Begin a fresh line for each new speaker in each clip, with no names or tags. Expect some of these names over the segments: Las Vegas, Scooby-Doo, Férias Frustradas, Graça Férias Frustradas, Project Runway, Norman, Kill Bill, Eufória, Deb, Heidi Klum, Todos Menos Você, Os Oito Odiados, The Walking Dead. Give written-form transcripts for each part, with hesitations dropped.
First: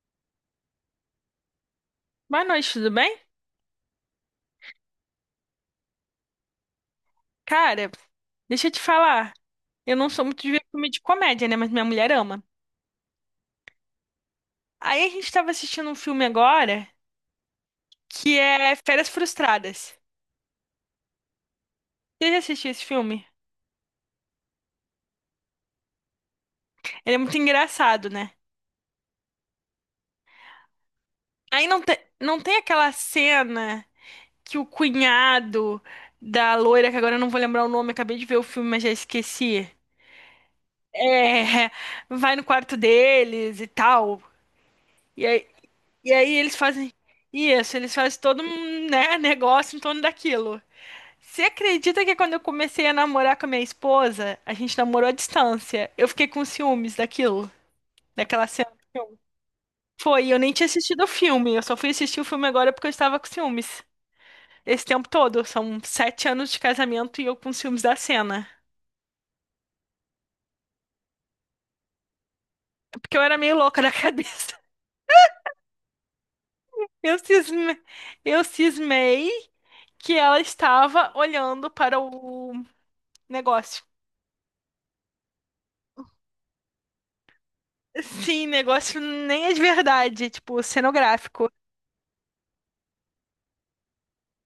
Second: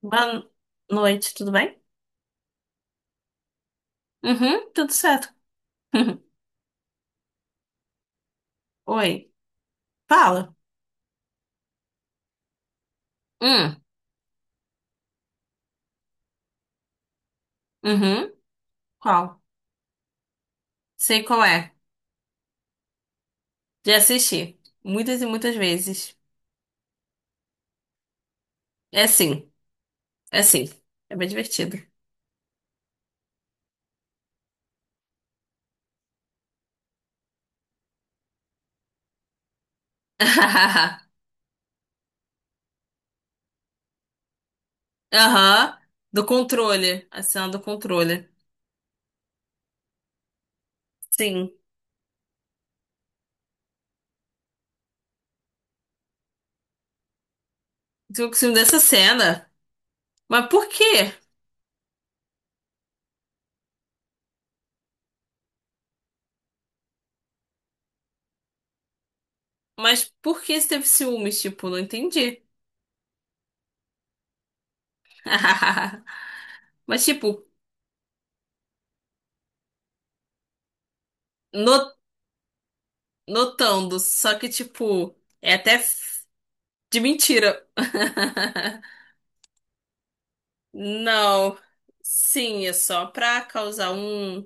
Boa noite, tudo bem?
Boa noite, tudo bem?
Uhum, tudo certo.
Cara, deixa eu te
Oi,
falar. Eu não sou muito de
fala.
ver filme de comédia, né? Mas minha mulher ama.
Hum,
Aí a gente tava assistindo um filme agora
uhum,
que é Férias
qual?
Frustradas.
Sei qual é.
Você já assistiu esse filme?
Já assisti muitas e muitas vezes.
Ele é muito engraçado, né?
É sim, é sim. É bem
Aí
divertido.
não, não tem aquela cena que o cunhado da loira, que agora eu não vou lembrar o nome, acabei de ver o filme, mas já esqueci. É, vai no quarto deles e tal. E aí
Aham,
E
do
aí eles fazem
controle. A cena do
isso, eles fazem
controle.
todo um, né, negócio em torno daquilo. Você
Sim,
acredita que quando eu comecei a namorar com a minha esposa, a gente namorou à distância? Eu fiquei com ciúmes daquilo,
eu
daquela
ciúme
cena.
dessa cena.
Foi, e eu
Mas
nem tinha
por
assistido o
quê?
filme, eu só fui assistir o filme agora porque eu estava com ciúmes. Esse tempo todo, são 7 anos de casamento e eu com ciúmes da cena.
Mas por que você teve ciúmes? Tipo, não entendi.
Porque eu era meio louca da cabeça.
Mas,
Eu
tipo,
cisme... eu cismei que ela estava olhando
no-
para o negócio.
notando. Só que, tipo, é até de mentira.
Sim, negócio nem é de verdade, tipo, cenográfico.
Não. Sim, é só pra causar um,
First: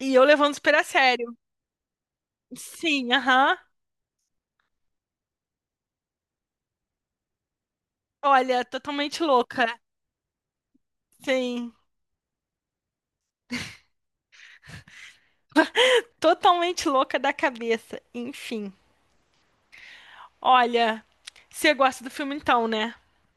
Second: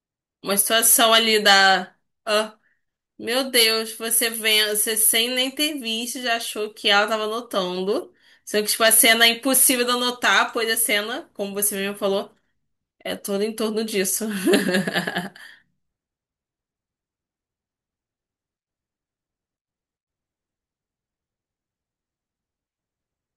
E eu levando
uma
super a
situação
sério.
ali da. Ah,
Sim,
meu
aham.
Deus, você vem, você sem nem ter visto, já achou que ela tava notando.
Olha,
Sendo que, tipo, a cena
totalmente
é
louca.
impossível de anotar, pois a cena, como você
Sim,
mesmo falou, é toda em torno disso.
totalmente louca da cabeça. Enfim, olha, você gosta do filme então, né?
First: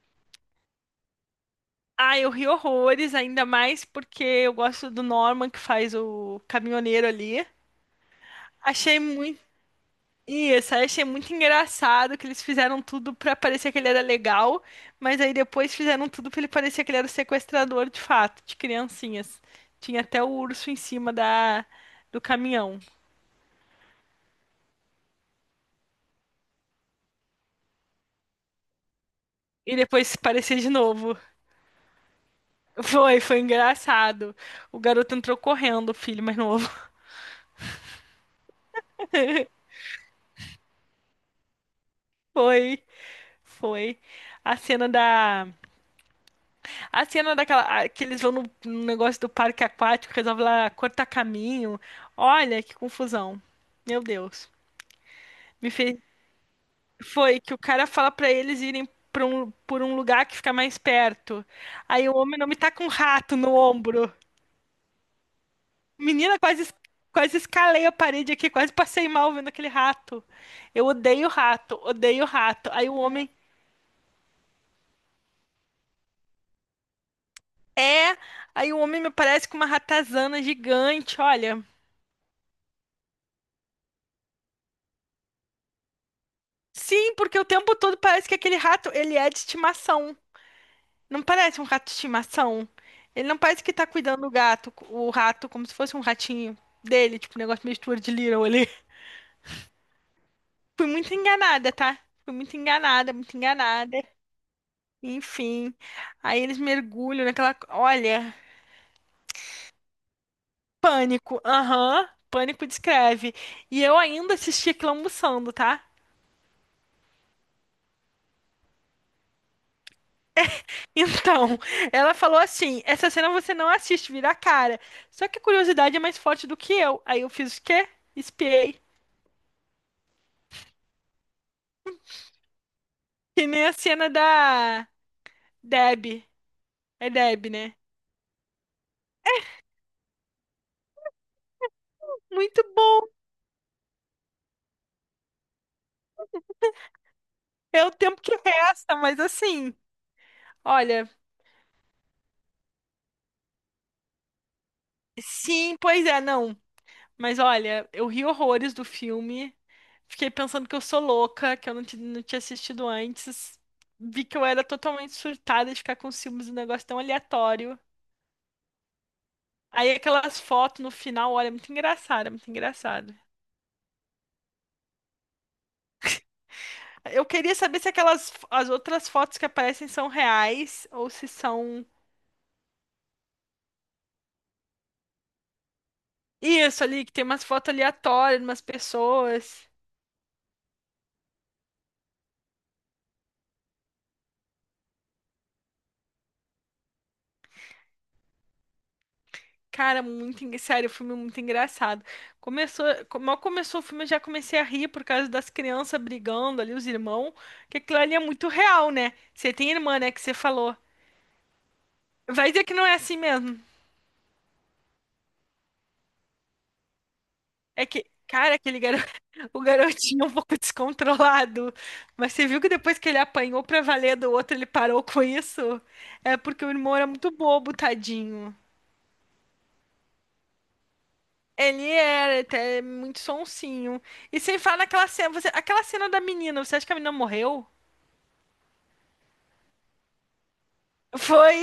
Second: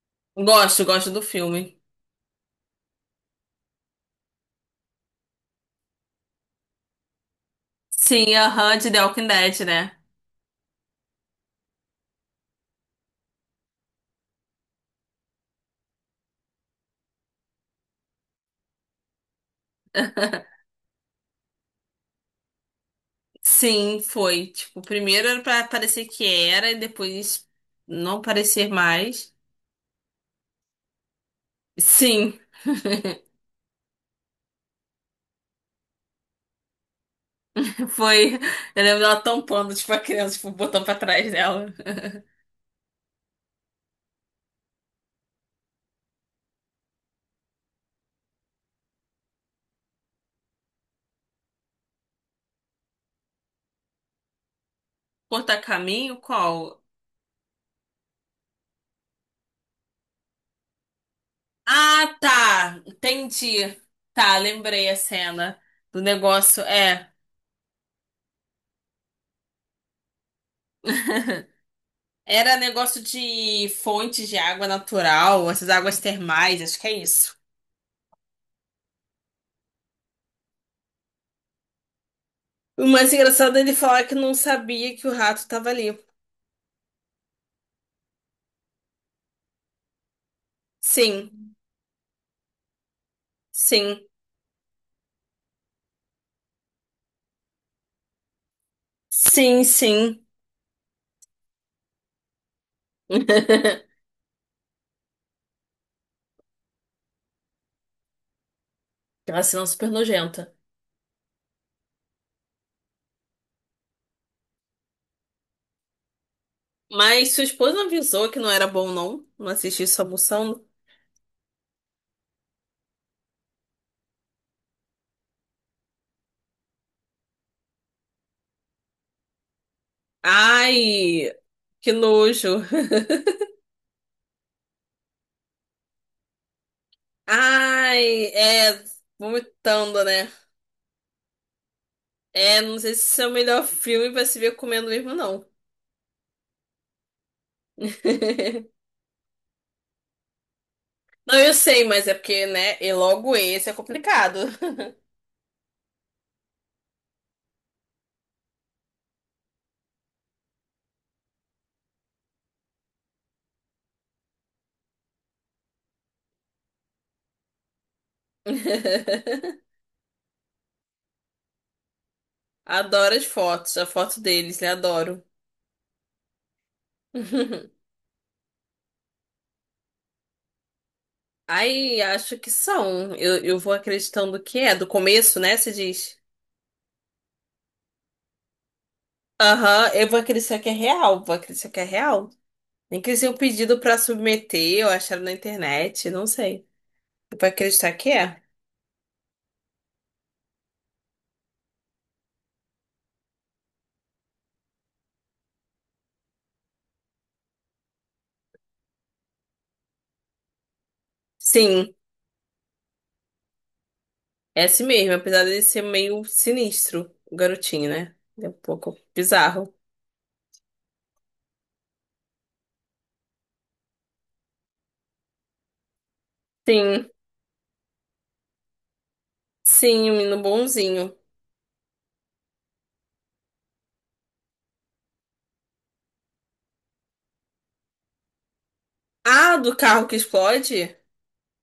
Gosto, gosto do filme.
Ah, eu ri horrores, ainda mais porque eu gosto do Norman que faz o caminhoneiro ali.
Sim, aham, de
Achei
The Walking
muito
Dead, né?
E essa eu só achei muito engraçado que eles fizeram tudo pra parecer que ele era legal, mas aí depois fizeram tudo pra ele parecer que ele era o sequestrador de fato, de criancinhas. Tinha até o urso em cima da do caminhão.
Sim, foi. Tipo, primeiro era pra parecer que era e depois não parecer mais.
E depois parecia de novo.
Sim,
Foi, foi engraçado. O garoto entrou correndo, o filho mais novo.
foi. Eu lembro dela tampando, tipo, a criança, tipo, botando pra trás dela.
Foi, foi. A cena da a cena daquela que eles vão no negócio do parque aquático, resolve lá cortar caminho. Olha que confusão. Meu Deus.
Cortar
Me fez...
caminho? Qual?
Foi que o cara fala pra eles irem pra um, por um lugar que fica mais perto. Aí
Ah,
o homem não me tá
tá.
com um rato no
Entendi.
ombro.
Tá, lembrei a cena do
Menina,
negócio.
quase,
É.
quase escalei a parede aqui, quase passei mal vendo aquele rato. Eu odeio rato, odeio
Era
rato. Aí o
negócio
homem
de fontes de água natural, essas águas termais, acho que é isso.
é. Aí o homem me parece com uma ratazana gigante, olha.
O mais engraçado é ele falar que não sabia que o rato tava ali.
Sim, porque o tempo todo parece que aquele rato, ele é de estimação. Não
Sim,
parece um rato de estimação. Ele não parece que tá
sim.
cuidando do gato, o rato, como se fosse um ratinho dele, tipo um negócio meio de Little ali.
Sim, sim.
Fui muito enganada, tá? Fui muito enganada, muito enganada. Enfim. Aí eles mergulham naquela. Olha,
Aquela cena super nojenta.
pânico. Aham. Pânico descreve. E eu ainda assisti aquilo almoçando, tá?
Mas sua esposa avisou que não era bom, não? Não assistir isso almoçando?
Então, ela falou assim: essa cena você não assiste, vira a cara. Só que a curiosidade é mais forte do que eu. Aí eu fiz o quê? Espiei.
Ai, que nojo.
Que nem a cena da Deb, é Deb, né?
Ai, é. Vomitando, né? É,
Muito
não sei se
bom.
esse é o melhor filme pra se ver comendo mesmo, não.
É o tempo que resta, mas assim, olha,
Não, eu sei, mas é porque, né? E logo esse é complicado.
sim, pois é, não. Mas olha, eu ri horrores do filme. Fiquei pensando que eu sou louca, que eu não, não tinha assistido antes. Vi que eu era totalmente surtada de ficar com ciúmes de um negócio tão aleatório. Aí aquelas fotos no final, olha, é muito engraçado, é muito engraçado.
Adoro as fotos, a foto deles, né? Adoro.
Eu queria saber se aquelas as outras fotos que aparecem são reais ou se são.
Ai, acho que são. Eu vou acreditando que é. Do começo, né? Você diz.
Isso ali, que tem umas fotos aleatórias de umas pessoas.
Aham, eu vou acreditar que é real. Vou acreditar que é real. Nem que seja um pedido pra submeter ou achar na internet, não sei. Eu vou acreditar que é.
Cara, muito, sério, o filme é muito engraçado. Começou, mal começou o filme, eu já comecei a rir por causa das crianças brigando ali, os irmãos. Que aquilo ali é muito real, né? Você tem irmã, né, que você falou.
Sim,
Vai dizer que não é assim mesmo.
é assim mesmo. Apesar de ser meio sinistro, o
É
garotinho,
que,
né? Ele é um
cara, aquele
pouco
garoto, o
bizarro.
garotinho é um pouco descontrolado. Mas você viu que depois que ele apanhou pra valer do outro, ele parou com isso? É porque o irmão era
Sim,
muito bobo, tadinho.
sim, um menino bonzinho.
Ele era até muito sonsinho. E sem falar naquela cena, aquela cena da menina, você acha que a menina morreu?
Ah, do carro que explode?
Foi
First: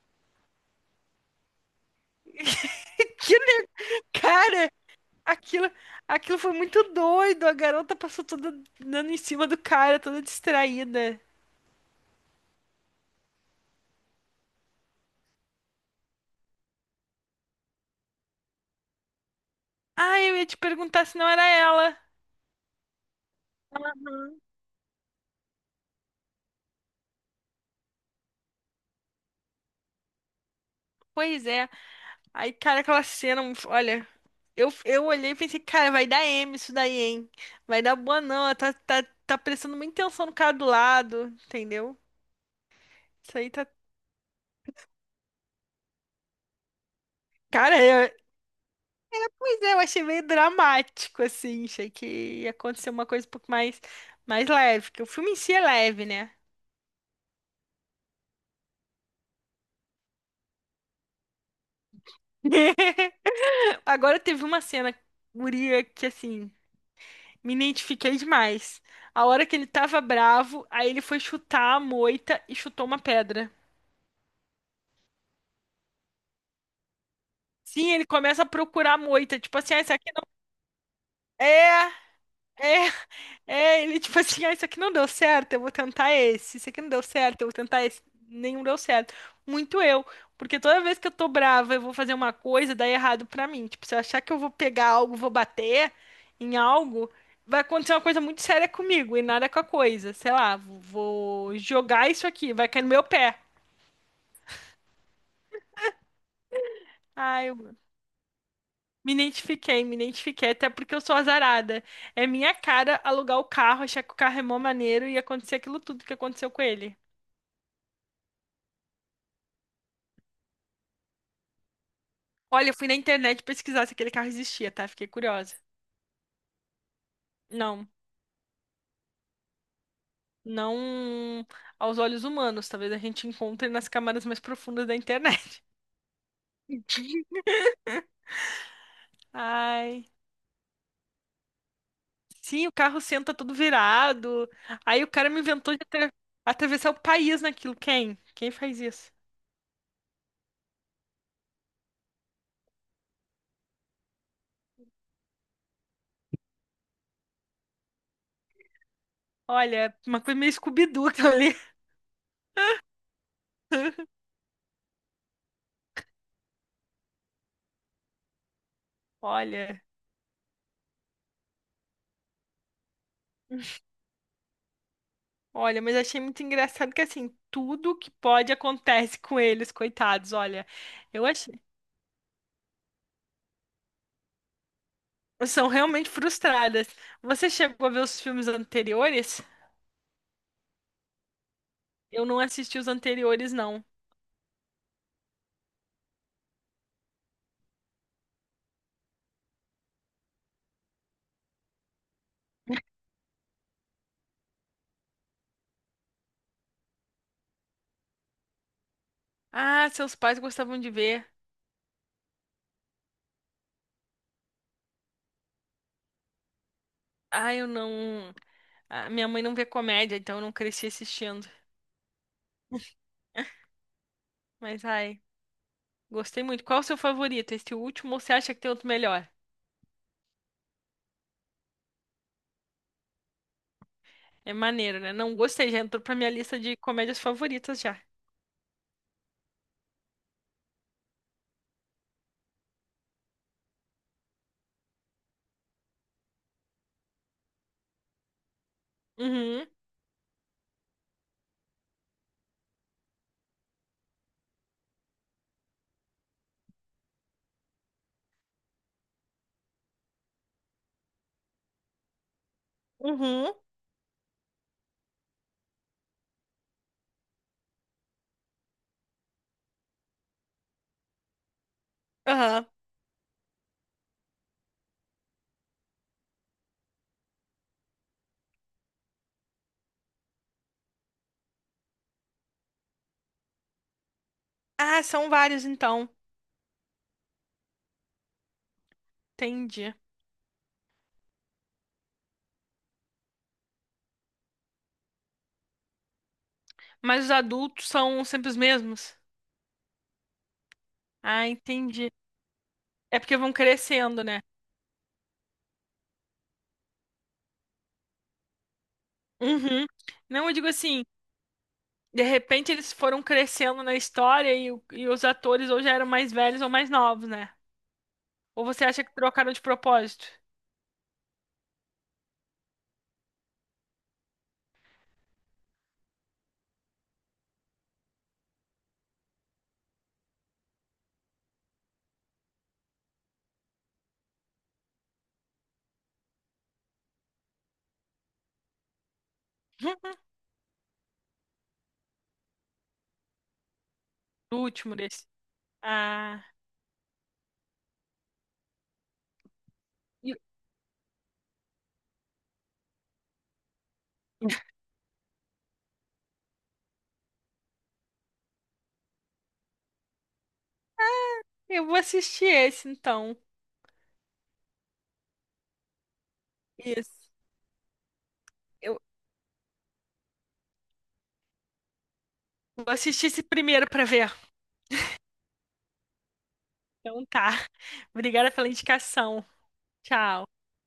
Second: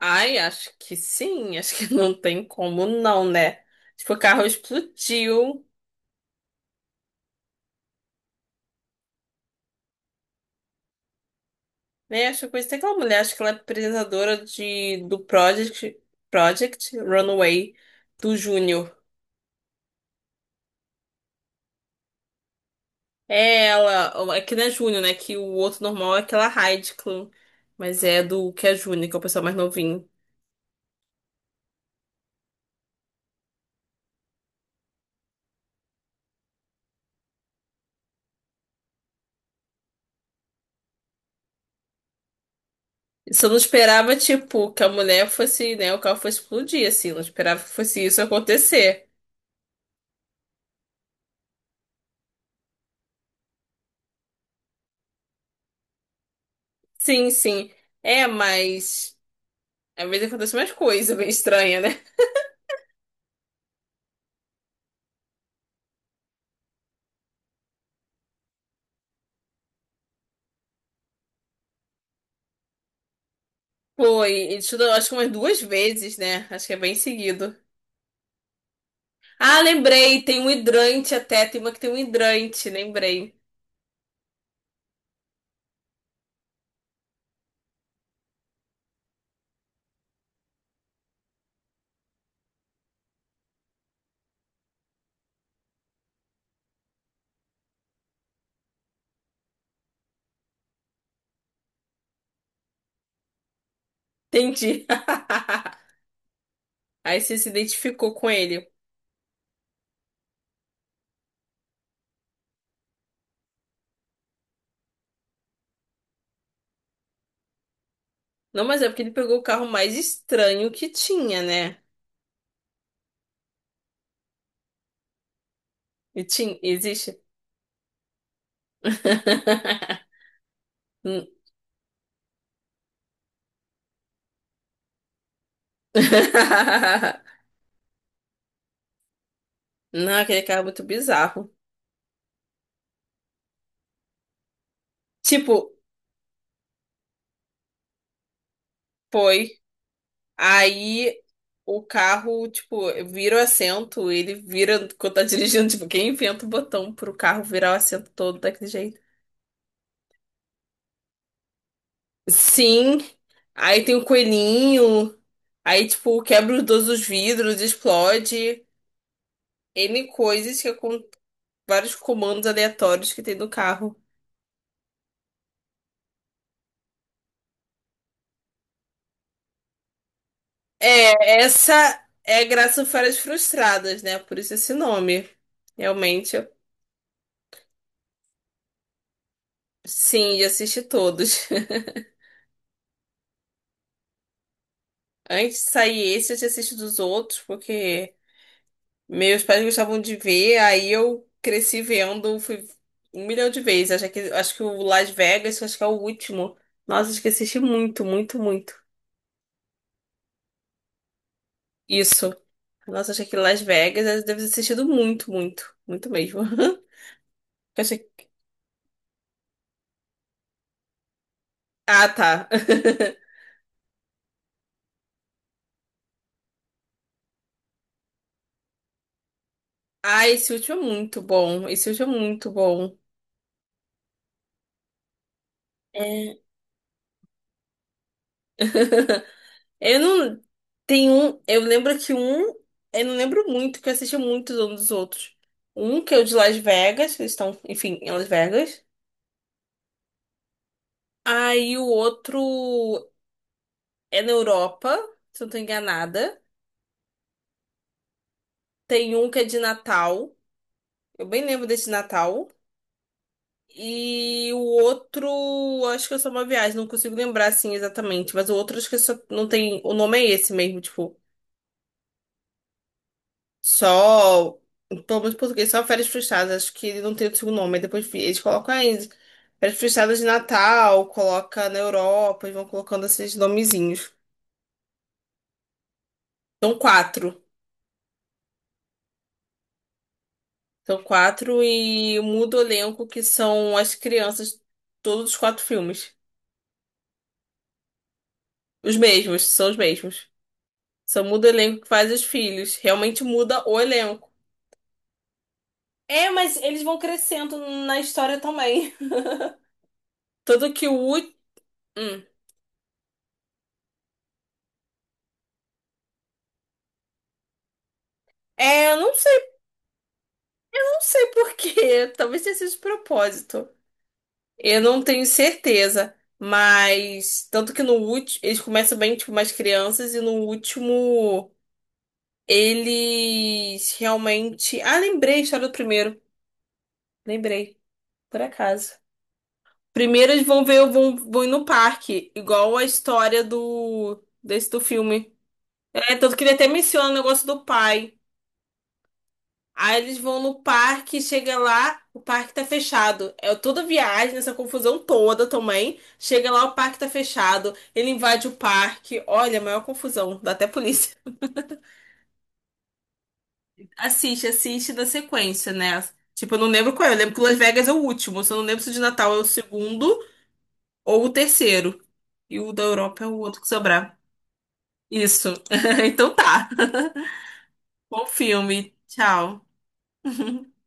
Ai, acho que sim. Acho que não tem como não,
aquilo,
né? Tipo, o carro
cara,
explodiu.
aquilo, aquilo foi muito doido. A garota passou toda dando em cima do cara, toda distraída.
Né? Acho que tem aquela mulher, acho que ela é apresentadora de, do Project, Project Runway do Júnior.
Ah, eu ia te perguntar se não era ela.
É ela, ó, é que não é Júnior, né? Que o outro normal é aquela Heidi Klum. Mas é do que é Júnior, que é o pessoal mais novinho.
Pois é. Aí, cara, aquela cena, olha, eu olhei e pensei, cara, vai dar M isso daí, hein? Vai dar boa não, ela tá prestando muita atenção no cara do lado, entendeu? Isso
Só
aí
não
tá.
esperava, tipo, que a mulher fosse, né? O carro fosse explodir, assim. Não esperava que
Cara,
fosse
é,
isso acontecer.
É, eu achei meio dramático, assim. Achei que ia acontecer uma coisa um pouco mais leve, que o filme em si é leve, né?
Sim, sim. É, mas. Às vezes acontece mais coisa bem estranha, né?
Agora teve uma cena, guria, que assim, me identifiquei demais. A hora que ele tava bravo, aí ele foi chutar a moita e chutou uma pedra.
Foi, e tudo, acho que umas duas vezes, né? Acho que é bem seguido.
Sim, ele começa a procurar a moita, tipo
Ah,
assim, ah, essa aqui
lembrei,
não.
tem um hidrante até,
É,
tem uma que tem um hidrante,
é.
lembrei.
É, ele tipo assim, ah, isso aqui não deu certo, eu vou tentar esse. Isso aqui não deu certo, eu vou tentar esse. Nenhum deu certo. Muito eu, porque toda vez que eu tô brava, eu vou fazer uma coisa, dá errado pra mim. Tipo, se eu achar que eu vou pegar algo, vou bater em algo, vai acontecer uma coisa muito séria comigo e nada com a coisa. Sei lá, vou jogar isso aqui, vai cair no meu pé.
Entendi. Aí você
Ah,
se
eu
identificou com ele.
me identifiquei, até porque eu sou azarada. É minha cara alugar o carro, achar que o carro é mó maneiro e acontecer aquilo tudo que aconteceu com ele.
Não, mas é porque ele pegou o carro mais estranho que tinha, né?
Olha, eu fui na internet pesquisar se aquele carro existia, tá? Fiquei curiosa.
E tinha, existe?
Não,
Hum.
não aos olhos humanos. Talvez a gente encontre nas camadas mais profundas da internet. Ai.
Não, aquele carro é muito bizarro.
Sim, o carro senta todo virado. Aí o cara me
Tipo,
inventou de atravessar o país naquilo. Quem? Quem faz isso?
foi. Aí o carro, tipo, vira o assento, ele vira quando tá dirigindo. Tipo, quem inventa o botão pro carro virar o assento todo daquele jeito?
Olha, uma coisa meio Scooby-Doo aquilo ali.
Sim. Aí tem o coelhinho. Aí, tipo, quebra os dois os vidros, explode.
Olha,
N coisas que é com vários comandos aleatórios que tem no carro.
olha, mas achei muito engraçado que assim, tudo que pode acontece com eles, coitados. Olha, eu
É, essa é Graça Férias Frustradas, né? Por isso esse nome.
São realmente
Realmente,
frustradas. Você chegou a ver os filmes anteriores?
sim, já assisti todos.
Eu não assisti os anteriores, não.
Antes de sair esse, eu já assisti dos outros, porque meus pais gostavam de ver, aí eu cresci vendo, fui um milhão de vezes. Acho que o Las Vegas, acho que é o último. Nossa, acho que assisti muito, muito, muito.
Ah, seus pais gostavam de ver.
Isso. Nossa, acho que Las Vegas eu devo ter assistido muito, muito, muito mesmo.
Ah, eu
Eu achei-
não. Ah, minha mãe não vê comédia, então eu não cresci assistindo.
Ah, tá.
Mas, ai, gostei muito. Qual o seu favorito? Esse último ou você acha que tem outro melhor?
Ah, esse último é muito bom. Esse último é muito bom.
É maneiro, né? Não gostei, já entrou pra minha
É.
lista de comédias favoritas já.
Eu não. Tem um. Eu lembro que um. Eu não lembro muito, que eu assisti muitos um dos outros. Um que é o de Las Vegas, que eles estão, enfim, em Las Vegas.
Uhum,
Aí o outro é na Europa, se eu não tô enganada. Tem um que é de Natal. Eu bem lembro desse Natal.
uhum,
E o outro, acho que é só uma viagem, não consigo lembrar assim exatamente. Mas o outro, acho que é só não tem. O nome é esse mesmo, tipo.
aham.
Só, pelo menos em português, só Férias Frustradas. Acho que ele não tem o segundo nome. Aí depois eles colocam aí Férias Frustradas de Natal, coloca na Europa e vão colocando esses nomezinhos.
Ah, são vários então.
São quatro.
Entendi.
São quatro e muda o elenco que são as crianças, todos os quatro filmes.
Mas os adultos são sempre os
Os
mesmos?
mesmos, são os mesmos. Só muda
Ah,
o elenco que faz
entendi.
os filhos.
É
Realmente
porque vão
muda o
crescendo,
elenco.
né?
É, mas eles vão crescendo na história também.
Uhum. Não, eu digo
Tanto que o
assim,
último.
de repente eles foram crescendo na história e, e os atores ou já eram mais velhos ou mais novos, né? Ou você
É, eu
acha
não
que
sei.
trocaram de propósito?
Não sei por quê, talvez tenha sido de propósito. Eu não tenho certeza, mas tanto que no último, eles começam bem, tipo, mais crianças e no último eles realmente, ah, lembrei a história do primeiro. Lembrei, por acaso. Primeiro eles vão ver, vão ir no parque, igual a história do
Do
desse do
último desse.
filme. É, tanto que
Ah,
ele até menciona o negócio do pai. Aí eles
e-
vão no parque, chega lá, o parque tá fechado. É toda viagem, essa confusão toda também. Chega lá, o parque tá fechado. Ele invade o parque. Olha, a maior confusão, dá até polícia.
eu vou assistir esse então.
Assiste, assiste da sequência, né? Tipo, eu não lembro qual é. Eu
Isso.
lembro que Las Vegas é o último. Eu só não lembro se o de
Eu
Natal é o segundo ou o terceiro. E o da
vou
Europa
assistir
é o
esse
outro que
primeiro pra
sobrar.
ver.
Isso. Então tá.
Então tá.
Bom
Obrigada pela
filme.
indicação.
Tchau.
Tchau.